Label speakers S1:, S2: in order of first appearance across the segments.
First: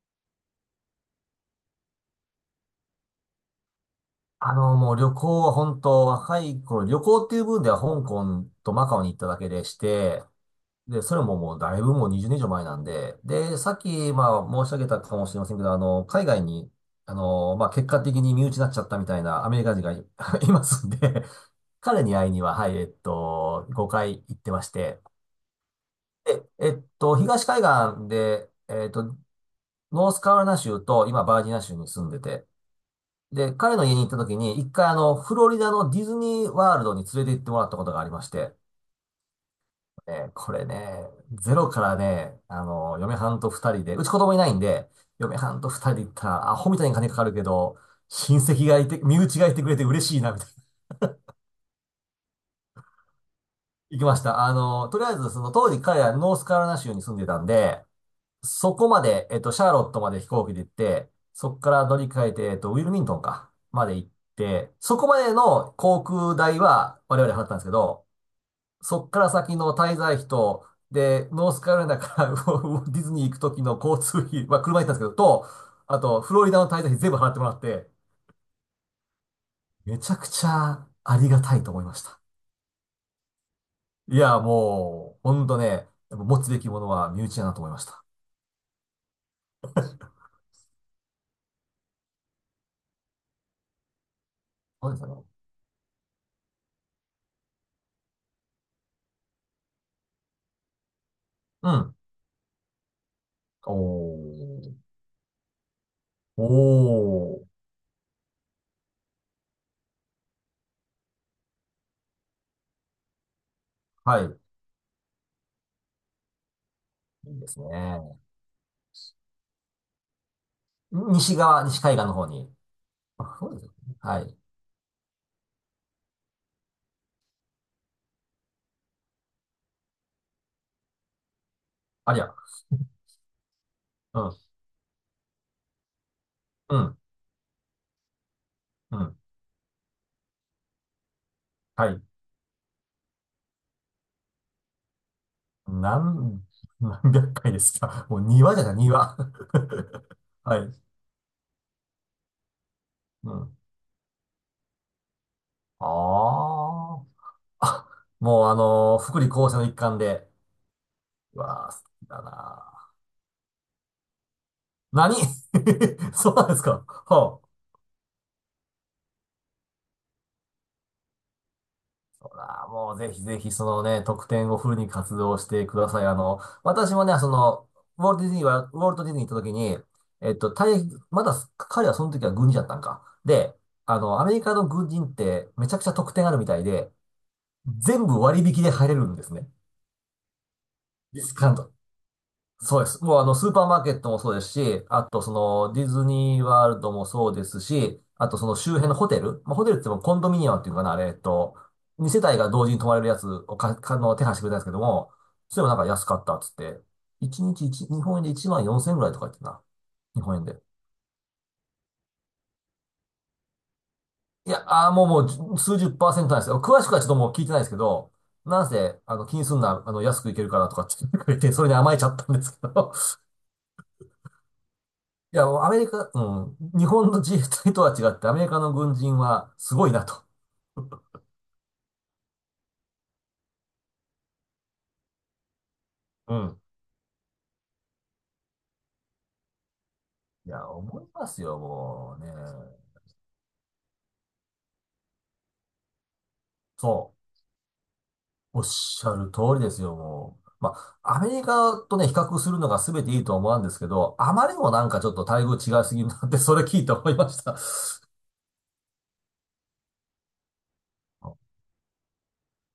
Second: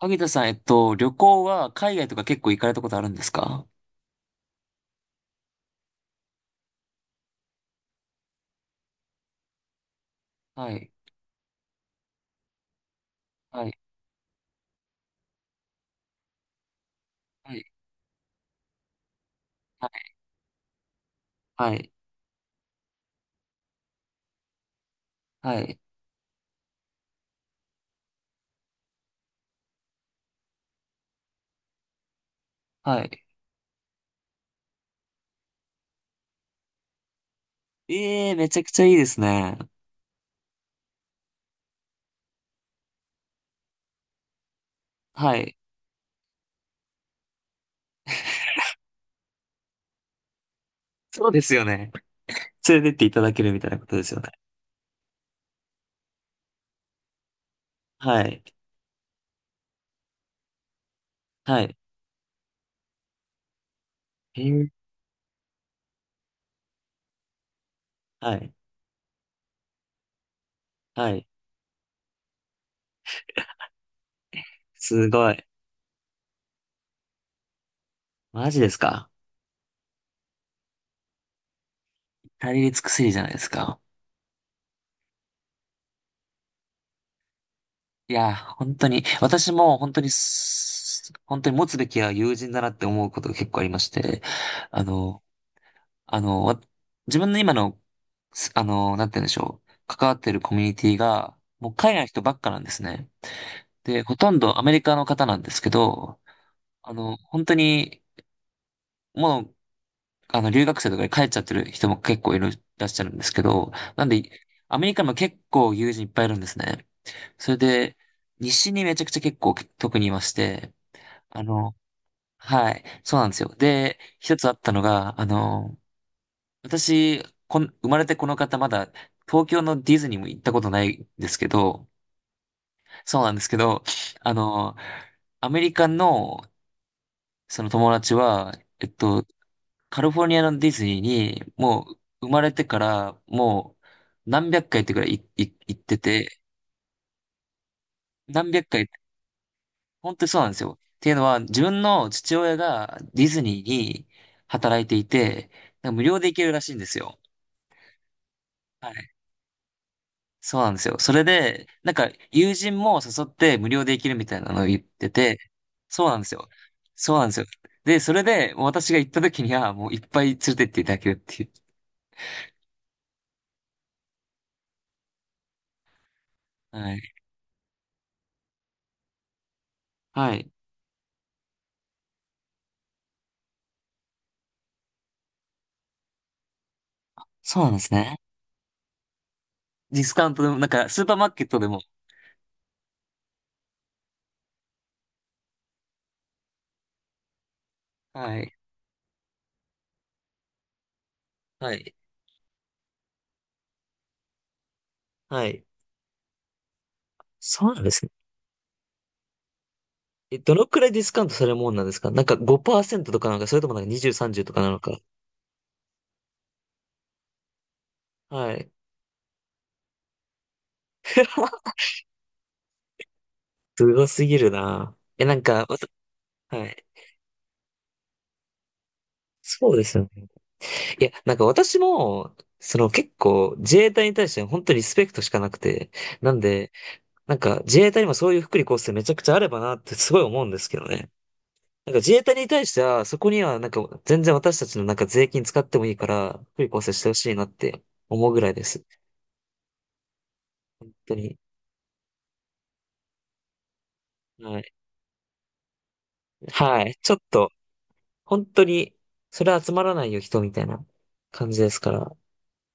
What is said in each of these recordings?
S1: 萩田さん、旅行は海外とか結構行かれたことあるんですか？
S2: もう旅行は本当若い頃、旅行っていう分では香港とマカオに行っただけでして、
S1: はい、
S2: で、それももうだいぶもう20年以上前なんで、で、
S1: は
S2: さ
S1: い、
S2: っき、まあ申し上げたかもしれませんけど、海外に、
S1: はい、
S2: まあ結果的に身内になっちゃったみたいなアメリカ人
S1: は
S2: がい、いますんで、
S1: い、
S2: 彼に会いには、はい、5回行ってまして、
S1: はい、
S2: で、東海岸で、ノースカロライナ州と今バージニア州に住んでて、
S1: はい。
S2: で、彼の家に行った時に、一回フロリダのディズニーワールドに連れて行ってもらったことがありまし
S1: ええー、め
S2: て、
S1: ちゃくちゃいいですね。
S2: これね、ゼロからね、嫁はんと二人で、うち子供いないんで、
S1: は
S2: 嫁は
S1: い。
S2: んと二人で行ったら、アホみたいに金かかるけど、親 戚がいて、身内がいてくれて嬉しいな、みたいな。
S1: そうですよね。連れてっていただけるみたいなこと
S2: 行
S1: で
S2: き
S1: す
S2: ま
S1: よ
S2: し
S1: ね。
S2: た。とりあえず、その当時彼らノースカロライナ州に住んでたんで、
S1: はい、
S2: そこまで、シャーロットまで飛行機で行って、そこ
S1: は
S2: か
S1: い。
S2: ら乗り換えて、ウィルミントンか、まで行っ
S1: えー
S2: て、そこまでの航空代は我々払ったんですけど、
S1: はい、
S2: そこから先の滞在費と、
S1: はい。
S2: で、ノースカロライナから ウォディズニー行く時の交通費は車で行ったんで
S1: す
S2: すけど、
S1: ごい。
S2: と、あと、フロリダの滞在費全部払ってもらって、
S1: マジですか？
S2: めちゃくちゃありがたいと思いました。
S1: 至れり尽くせりじゃないですか。
S2: いや、もう、ほんとね、やっぱ持つべきものは身内だなと思いました。
S1: いや、本当に、私も本当に持つべきは友人だなって思うことが結構ありまして、あ
S2: そうですよ
S1: の、
S2: ね。
S1: あの、自分の今の、すあの、なんて言うんでしょう。関わってるコミュニティが、も
S2: う
S1: う海
S2: ん。
S1: 外の人ばっかなんですね。
S2: お
S1: で、ほとんどアメ
S2: ー。
S1: リカの方なんですけど、
S2: お
S1: 本
S2: ー。
S1: 当に、もう、留学生とかで帰っちゃってる人も結構いらっしゃるんですけど、なん
S2: は
S1: で、
S2: い。
S1: アメリカにも結構友人いっぱいいるんですね。
S2: いいで
S1: それ
S2: すね。
S1: で、西にめちゃくちゃ結構特にいまして、
S2: 西
S1: あ
S2: 側、
S1: の、
S2: 西海岸の方に。
S1: はい、そうなんで
S2: あ、
S1: す
S2: そ
S1: よ。
S2: うですよね。
S1: で、
S2: はい。
S1: 一つあったのが、私、生まれてこの方まだ東京のディズニーも行ったことないんですけど、
S2: ありゃ。
S1: そうなんですけど、
S2: う
S1: あ
S2: ん。
S1: の、アメリカの
S2: うん。
S1: その友達は、えっ
S2: うん。
S1: と、カリフォルニアのディズニーにも
S2: は
S1: う
S2: い。
S1: 生まれてからもう何百回ってくらい行って
S2: な
S1: て、
S2: ん、何百回ですか。もう
S1: 何
S2: 庭じ
S1: 百
S2: ゃない、
S1: 回、
S2: 庭。
S1: 本当にそう なんで
S2: は
S1: すよ。
S2: い。
S1: っていうのは、自分の父親がディ
S2: う
S1: ズ
S2: ん。
S1: ニーに働いていて、なんか無料で行ける
S2: あ
S1: らしいんですよ。
S2: あ。あもう福利厚生の一環で。
S1: そうなんですよ。それ
S2: う
S1: で、
S2: わあ、好
S1: なん
S2: き
S1: か
S2: だ
S1: 友人
S2: な。
S1: も誘って無料で行けるみたいなのを言って
S2: 何
S1: て、そう なんで
S2: そ
S1: す
S2: うな
S1: よ。
S2: んですか。
S1: そうなんで
S2: は
S1: すよ。
S2: あ
S1: で、それで私が行った時にはもういっぱい連れてっていただけるっていう。
S2: あーもうぜひぜひそのね、特典をフルに活動してください。私
S1: は
S2: も
S1: い。
S2: ね、その、ウォルト・ディズニーは、ウォルト・ディズニー行った時に、
S1: はい。
S2: 大役、まだ彼はその時は軍人だったんか。で、アメリカの軍人ってめちゃくちゃ特典あるみたいで、
S1: そうなんです
S2: 全
S1: ね。
S2: 部割引で入れるんですね。
S1: ディスカウントでも、なんかスーパー
S2: ディ
S1: マー
S2: ス
S1: ケッ
S2: カウン
S1: トで
S2: ト
S1: も。
S2: そうです。もうスーパーマーケットもそうですし、あとその、ディズニーワールドもそうですし、あ
S1: は
S2: とそ
S1: い。
S2: の周辺のホテル、まあ、ホテルって言ってもコンドミニアムっていうのかな、あれ、
S1: はい。
S2: 2世帯が同時に泊まれるやつをか、かの、手配してくれたんですけども、
S1: は
S2: それ
S1: い。
S2: もなんか安かったっつって、1日
S1: そうなん
S2: 1、
S1: で
S2: 日
S1: すね。
S2: 本円で1万4千円ぐらいとか言ってたな。日本
S1: え、
S2: 円
S1: ど
S2: で。
S1: のくらいディスカウントされるもんなんですか？なんか5%とかなんか、それともなんか20、30
S2: い
S1: とか
S2: や、
S1: なの
S2: あー
S1: か。
S2: もうもう数十パーセントなんですよ。詳しくはちょっともう聞いてないですけど、
S1: は
S2: なん
S1: い。
S2: せ、気にすんな、安くいけるからとかって言ってくれて、それ に甘えちゃったんですけど、
S1: すごすぎるな。え、な
S2: い
S1: ん
S2: や、
S1: か、
S2: アメリカ、
S1: は
S2: 日
S1: い。
S2: 本の自衛隊とは違って、アメリカの軍人は
S1: そ
S2: す
S1: うで
S2: ごい
S1: すよ
S2: なと。
S1: ね？いや、なんか私も、その結構自衛隊に対して本当にリスペクトしかなくて、な
S2: う
S1: ん
S2: ん。
S1: で、なんか自衛隊にもそういう福利厚生めちゃくちゃあればなってすごい思うん
S2: い
S1: です
S2: や、
S1: けど
S2: 思い
S1: ね。
S2: ますよ、
S1: なんか自
S2: もう
S1: 衛
S2: ね。
S1: 隊に対しては、そこにはなんか全然私たちのなんか税金使ってもいいから、福利厚生して
S2: そ
S1: ほしいなって思うぐらい
S2: う。お
S1: で
S2: っ
S1: す。
S2: しゃる通りですよ、もう。ま
S1: 本当
S2: あ、アメ
S1: に。
S2: リカとね、比較するのが全ていいとは思うんですけど、あまり
S1: は
S2: にも
S1: い。
S2: なんかちょっと待遇違いすぎるなって、それ
S1: は
S2: 聞いて
S1: い。
S2: 思
S1: ちょ
S2: い
S1: っ
S2: まし
S1: と、
S2: た。
S1: 本当に、それ集まらないよ人みたいな感じですから。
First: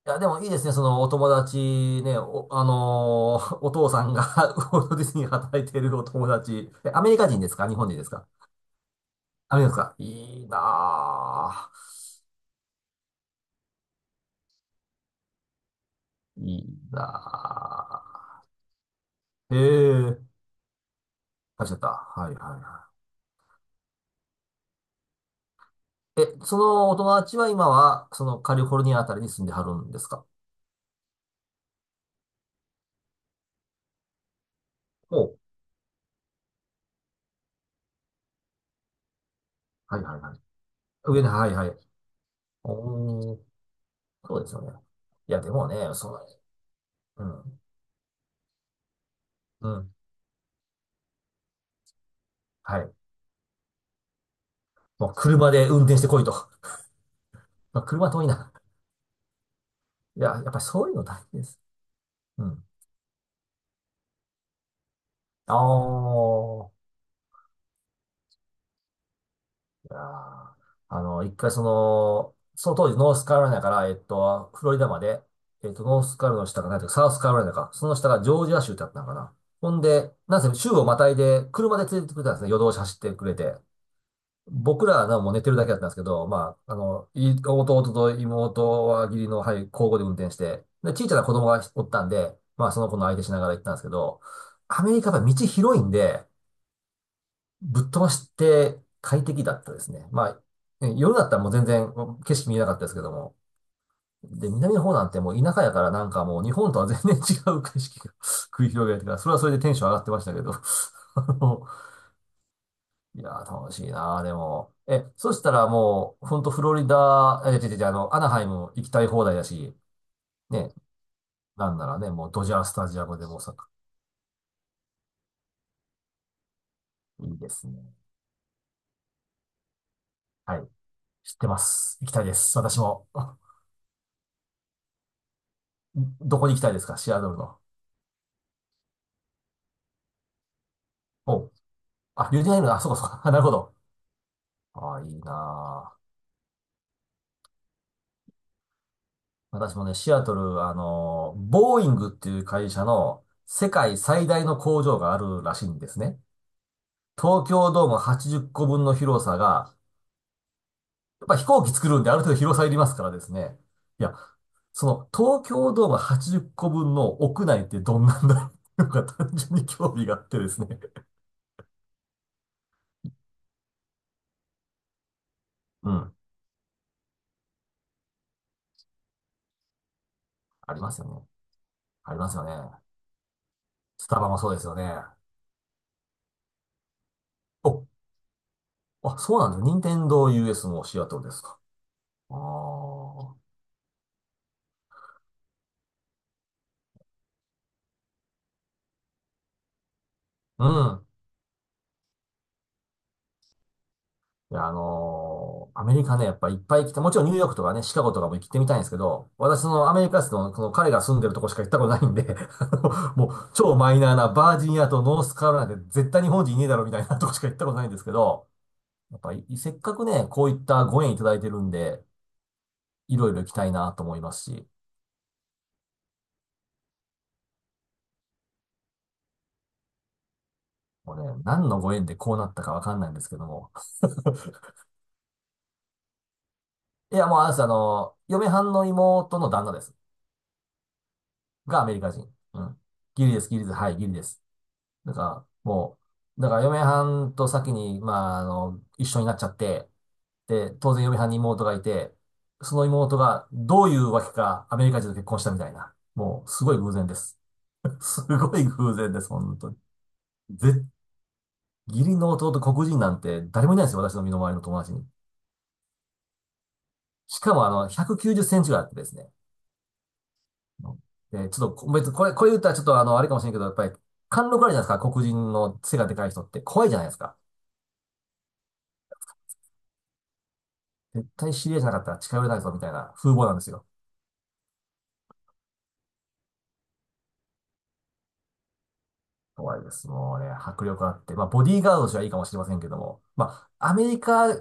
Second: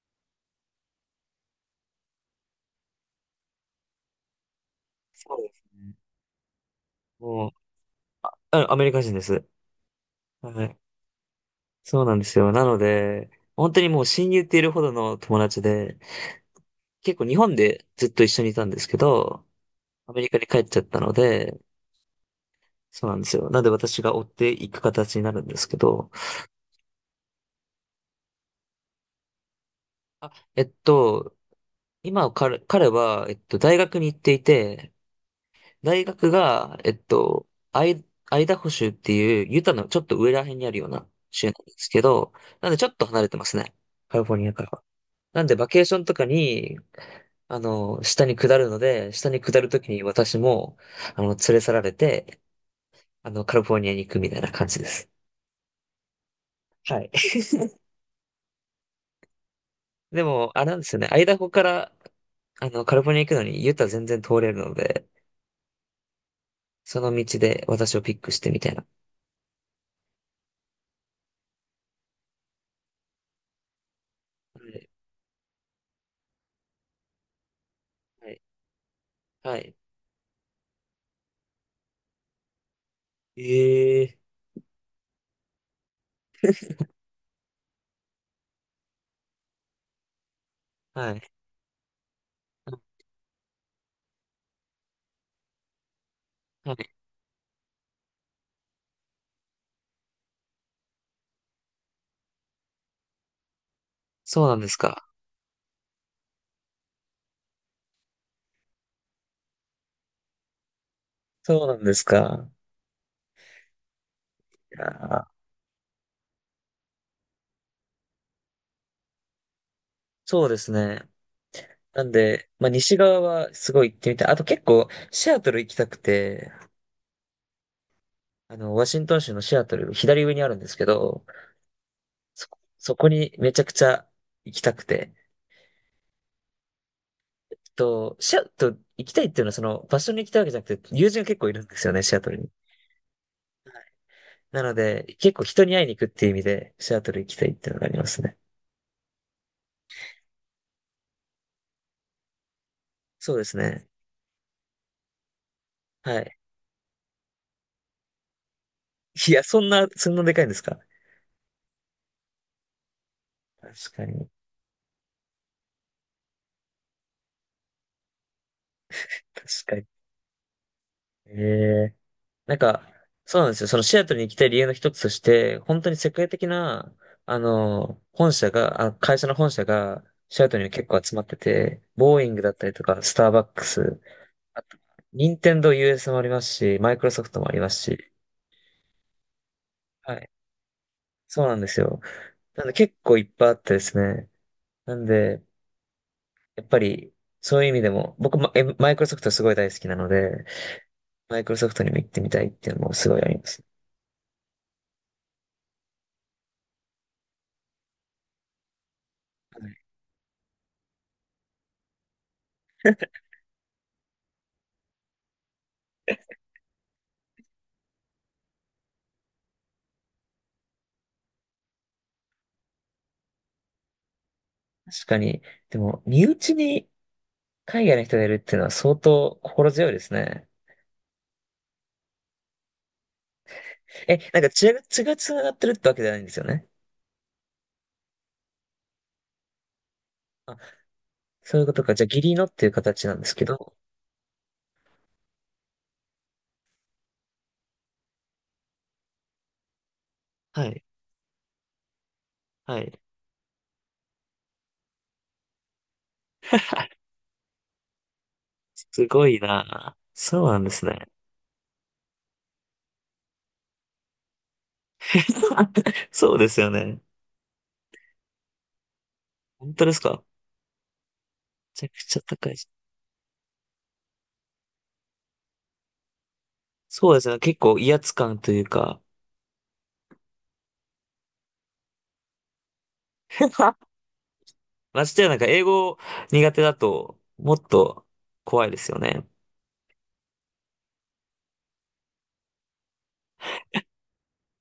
S2: いや、でもいいですね。そのお友達ね、お、あのーお父さんが ウォルト・ディズニーに
S1: そうで
S2: 働
S1: す
S2: いてい
S1: ね。
S2: るお友達。えアメリカ人
S1: も
S2: で
S1: う、
S2: すか日本人ですか
S1: あ、アメリカ人です。
S2: アメリカですかいい
S1: はい。
S2: なぁ。
S1: そうなんですよ。なので、本当にもう親友っているほどの友達で、
S2: いいな
S1: 結構日本でずっと一緒にいたんですけど、
S2: ぁ。え
S1: アメリカ
S2: え、
S1: に帰っちゃったので、
S2: あ、ちゃった。はいはいは
S1: そうなんですよ。なので私が追っていく形になるんですけど、
S2: い。え、そのお友達は今は、そのカリフォルニアあたりに住んではるんですか
S1: あ、今彼は、大学に行っていて、
S2: おう。
S1: 大学が、アイ、アイダホ州っていうユタのち
S2: は
S1: ょ
S2: い
S1: っ
S2: は
S1: と
S2: い
S1: 上
S2: は
S1: ら
S2: い。
S1: 辺にあるような
S2: 上の、
S1: 州
S2: は
S1: なん
S2: いは
S1: で
S2: い。
S1: すけど、なのでちょっと離れ
S2: お
S1: て
S2: ー、
S1: ますね。カリフォ
S2: そう
S1: ル
S2: で
S1: ニア
S2: すよ
S1: か
S2: ね。
S1: ら。
S2: いや、
S1: なん
S2: で
S1: で、バ
S2: もね、
S1: ケーション
S2: そ
S1: と
S2: の、
S1: かに、
S2: うん、
S1: 下に下るので、下に下る
S2: う
S1: とき
S2: ん、
S1: に私も、連れ去られて、
S2: はい。
S1: カリフォルニアに行くみたいな感じで
S2: も
S1: す。
S2: う車で運転してこいと。
S1: はい。
S2: まあ、車遠いな。い
S1: で
S2: や、やっ
S1: も、
S2: ぱ
S1: あ
S2: り
S1: れなん
S2: そ
S1: で
S2: うい
S1: す
S2: う
S1: よ
S2: の
S1: ね。ア
S2: 大
S1: イ
S2: 事
S1: ダ
S2: で
S1: ホ
S2: す。
S1: から、
S2: うん。
S1: カリフォルニア行くのに、ユタ全然通れるので、
S2: ああ。
S1: その道で私をピックしてみたいな。
S2: いやー一回その当時ノースカロライナから、フ
S1: は
S2: ロリダ
S1: い
S2: まで、ノースカロライナの下が何ていうか、サウスカロライナか、その下が
S1: は
S2: ジ
S1: い。
S2: ョージア州ってあったのかな。
S1: は
S2: ほ
S1: い。
S2: んで、なんせ州をまたいで、車で連れてってくれたんですね。夜通し走ってくれて。
S1: ええ
S2: 僕らはなもう寝てるだけだったんですけど、まあ、弟と妹は義理の、はい、交互で運転して、で、小
S1: は
S2: さな
S1: い。
S2: 子供がおったんで、まあ、その子の相手しながら行ったんですけど、アメリカは道広いんで、
S1: はい。
S2: ぶっ飛ばして快適だったですね。まあ、ね夜だったらもう全然景色見えなかったですけども。
S1: そう
S2: で、
S1: なんで
S2: 南
S1: す
S2: の方
S1: か。
S2: なんてもう田舎やからなんかもう日本とは全然違う景色が 繰り広げられてから、それはそれでテンション上がってましたけど。あ
S1: そう
S2: の
S1: なんですか。
S2: いやー、楽しいなー、でも。
S1: いや
S2: え、
S1: ー
S2: そしたらもう、ほんとフロリダ、え、違う違うアナハイム行きたい放題だし、
S1: そうです
S2: ね、
S1: ね。
S2: なんなら
S1: な
S2: ね、
S1: ん
S2: もうド
S1: で、
S2: ジャー
S1: まあ、
S2: スタ
S1: 西
S2: ジアム
S1: 側
S2: でも
S1: は
S2: さ、
S1: すごい行ってみたい。あと結構、シアトル行きたくて、
S2: いいですね。
S1: ワシントン州のシアトル、左上にあるん
S2: は
S1: で
S2: い、
S1: すけど、
S2: 知ってます。行きたいです。私
S1: そ
S2: も。
S1: こに めちゃくちゃ行きたくて、
S2: どこに行きたいですかシアトルの。
S1: シアトル行きたいっていうのはその、場所に行きたいわけじゃなくて、友人が結構
S2: お
S1: いるんですよね、シア
S2: あ、
S1: トル
S2: ユ
S1: に。
S2: ニアイル、あ、そうかそうか。なるほど。
S1: なの
S2: ああ、い
S1: で、
S2: いな
S1: 結構人に会いに
S2: あ。
S1: 行くっていう意味で、シアトル行きたいっていうのがありますね。
S2: 私もね、シアトル、ボーイングっていう会社の
S1: そうです
S2: 世
S1: ね。
S2: 界最大の工場があるらしいんです
S1: は
S2: ね。
S1: い。
S2: 東京ドーム80個分の広
S1: い
S2: さ
S1: や、
S2: が、
S1: そんなでかいんですか？
S2: やっぱ飛行機作るんである程度広さいりますからですね。
S1: 確
S2: い
S1: か
S2: や、
S1: に。
S2: その東京ドーム80個分の屋内ってどんなんだろうっていうのか単
S1: 確
S2: 純に
S1: か
S2: 興
S1: に。
S2: 味があってですね。
S1: ええなんか、そうなんですよ。そのシアトルに行きたい理由の一つとして、本 当
S2: う
S1: に世
S2: ん。
S1: 界的な、本社が、あ、会社の本社が、シアトルに
S2: あり
S1: 結
S2: ます
S1: 構
S2: よ
S1: 集まっ
S2: ね。
S1: てて、
S2: あり
S1: ボー
S2: ま
S1: イン
S2: す
S1: グ
S2: よ
S1: だったり
S2: ね。
S1: とか、スターバックス、
S2: スタバもそうで
S1: あ
S2: すよ
S1: と、
S2: ね。
S1: 任天堂 US もありますし、マイクロソフトもあります
S2: お、
S1: し、
S2: あ、そうなんだ。任天
S1: はい。
S2: 堂 US もシアトルです
S1: そうな
S2: か。
S1: んですよ。
S2: あ
S1: なんで結構いっぱいあってですね。なんで、やっぱり、そういう意味でも、僕も、マイクロソフトすごい大好きなので、
S2: うん。
S1: マイクロソフトにも行ってみたいっていうのもすごいあります。
S2: いや、アメリカね、やっぱいっぱい来て、もちろんニューヨークとかね、シカゴとかも行ってみたいんですけど、私
S1: は
S2: そ
S1: い
S2: のアメリカ人の、この彼が住んでるとこしか行ったことないんで、あもう超マイナーなバージニアとノースカロライナで絶対日本人いねえだろみたいなとこしか行ったことないんですけど、やっぱりせっかくね、こういったご縁いただいてるんで、いろいろ行きたいなと思いますし、
S1: 確かに、でも、身内に海外の人がいるっていうのは相当心強いですね。
S2: もうね、何のご縁でこうなったかわかんないんですけども。
S1: え、なんか 血が繋がってるってわけじゃないんですよね。
S2: いや、もうあれです、嫁はんの妹の旦那です。
S1: あ、そういうこ
S2: が
S1: と
S2: ア
S1: か。
S2: メリ
S1: じゃあ
S2: カ
S1: 義
S2: 人。
S1: 理のっ
S2: う
S1: ていう
S2: ん。
S1: 形なんで
S2: ギリ
S1: す
S2: で
S1: け
S2: す、ギリです。
S1: ど。
S2: はい、ギリです。だから、もだから嫁はんと先に、まあ、一緒になっちゃって、
S1: は
S2: で、
S1: い。
S2: 当然嫁はんに妹がいて、そ
S1: は
S2: の
S1: い。
S2: 妹がどういうわけかアメリカ人と結婚したみたいな。もう、すごい偶然 です。すごい偶
S1: す
S2: 然で
S1: ご
S2: す、
S1: い
S2: 本当に。
S1: な。そうなんで
S2: ぜ、
S1: すね。
S2: 義理の弟黒人なんて誰もいないですよ、私の身の回りの友達に。
S1: そうですよね。
S2: しかも190センチぐらいあってですね。
S1: 本当ですか？
S2: で、ちょ
S1: め
S2: っと
S1: ちゃく
S2: 別に
S1: ちゃ
S2: これ、こ
S1: 高
S2: れ
S1: い
S2: 言っ
S1: し。
S2: たらちょっとあれかもしれんけど、やっぱり、貫禄あるじゃないですか、黒人の背がでかい人って。怖いじゃない
S1: そ
S2: で
S1: う
S2: す
S1: です
S2: か。
S1: ね。結構威圧感というか。
S2: 絶対知り合いじゃなかったら近寄れないぞ、みたいな風貌なんです よ。
S1: ましてやなんか英語苦手だともっと怖いですよね。
S2: 怖いです。もうね、迫力あって。まあ、ボディーガードとしてはいいかもしれませんけども。まあ、アメリカ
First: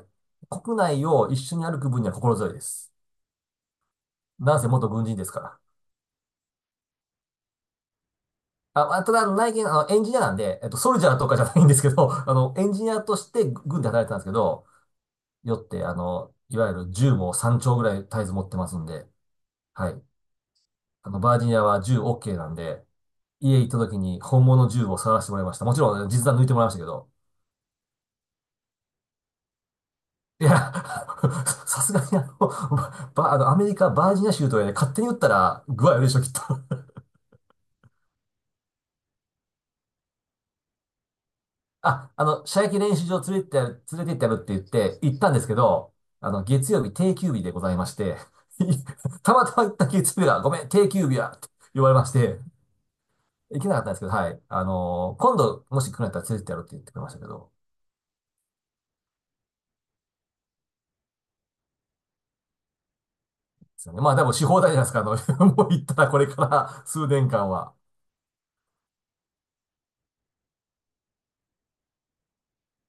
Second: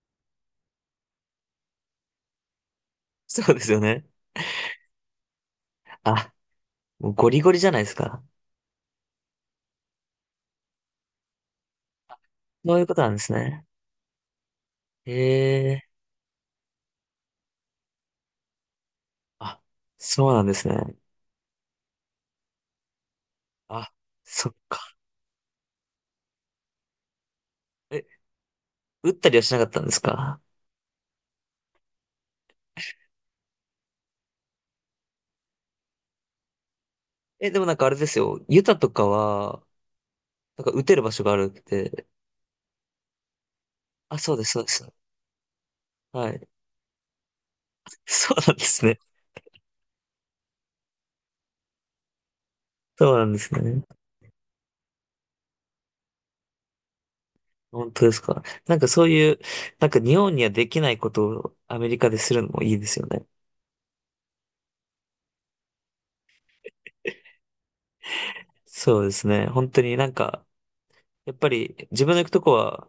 S2: 国内を一緒に歩く分には心強いです。
S1: そうですよね。
S2: なんせ元軍人ですから。
S1: あ、もうゴリゴリじゃないですか。
S2: あ、まあただ、内見、エンジニアなんで、ソルジャーとかじゃないんですけど、エン
S1: そうい
S2: ジ
S1: う
S2: ニ
S1: こと
S2: ア
S1: なん
S2: と
S1: で
S2: し
S1: す
S2: て
S1: ね。
S2: 軍で働いてたんですけど、
S1: へ
S2: よって、
S1: え。
S2: いわゆる銃も3丁ぐらい絶えず持ってますんで、
S1: あ、
S2: はい。
S1: そうなんですね。
S2: バージニアは銃 OK なんで、家行った
S1: あ、
S2: 時に本
S1: そっ
S2: 物の銃
S1: か。
S2: を探してもらいました。もちろん実弾抜いてもらいましたけど。
S1: え、打ったりはしなかったんですか？
S2: いや、さすがにあの、ば、あの、アメリカ、バージニア州とかで勝手に撃ったら具合悪いでしょ、きっと。
S1: え、でもなんかあれですよ。ユタとかは、なんか打てる場所があるって。
S2: あ、射撃練習場連れてってやる、連れて
S1: あ、
S2: ってや
S1: そう
S2: る
S1: で
S2: っ
S1: す、
S2: て言
S1: そ
S2: っ
S1: うです。
S2: て行ったんですけど、
S1: はい。
S2: 月曜日定休日でございま して、
S1: そうなんですね。
S2: たまたま行った月曜日が、ごめん、定休日や、って言われまして、
S1: そうなんです
S2: 行けなか
S1: ね。
S2: ったんですけど、はい。今度、もし来るんだったら連れてってやるって言ってくれましたけど、
S1: 本当ですか。なんかそういう、なんか日本にはできないことをアメリカでするのもいいですよね。
S2: ですよね。まあ、でもし放題じゃないですか。もう言ったらこれから数年間は。
S1: そうですね。本当になんか、やっぱり自分の行くとこは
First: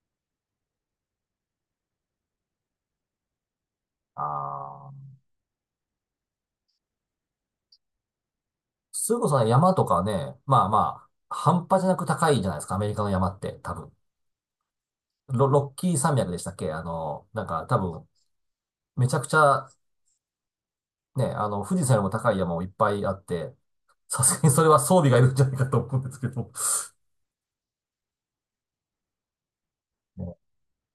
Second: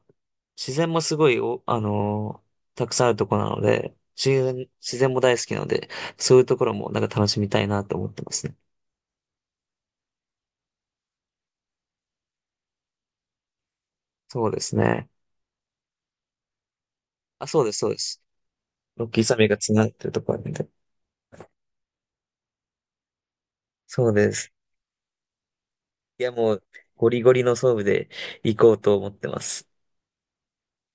S1: 自然もすごいお、あのーたくさんあるとこなので、
S2: あ
S1: 自然
S2: あ、
S1: も大好きなので、そういうところもなんか楽しみたいなと思ってますね。
S2: それこそね山とかね、まあまあ、半端じゃなく高いじゃないですか。アメリカの山って、多分。
S1: そうですね。
S2: ロッキー山脈でしたっけな
S1: あ、
S2: ん
S1: そう
S2: か
S1: です、
S2: 多
S1: そうで
S2: 分、
S1: す。ロ
S2: め
S1: ッ
S2: ちゃ
S1: キー
S2: くち
S1: 山脈が
S2: ゃ、
S1: 繋がってるところなんで。
S2: ね、富士山よりも高い山もいっぱいあって、
S1: そう
S2: さ
S1: で
S2: すが
S1: す。
S2: にそれは装備がいるんじゃないかと思うんです
S1: い
S2: け
S1: や、
S2: ど。
S1: もう、ゴリゴリの装備で行こうと思ってます。
S2: ね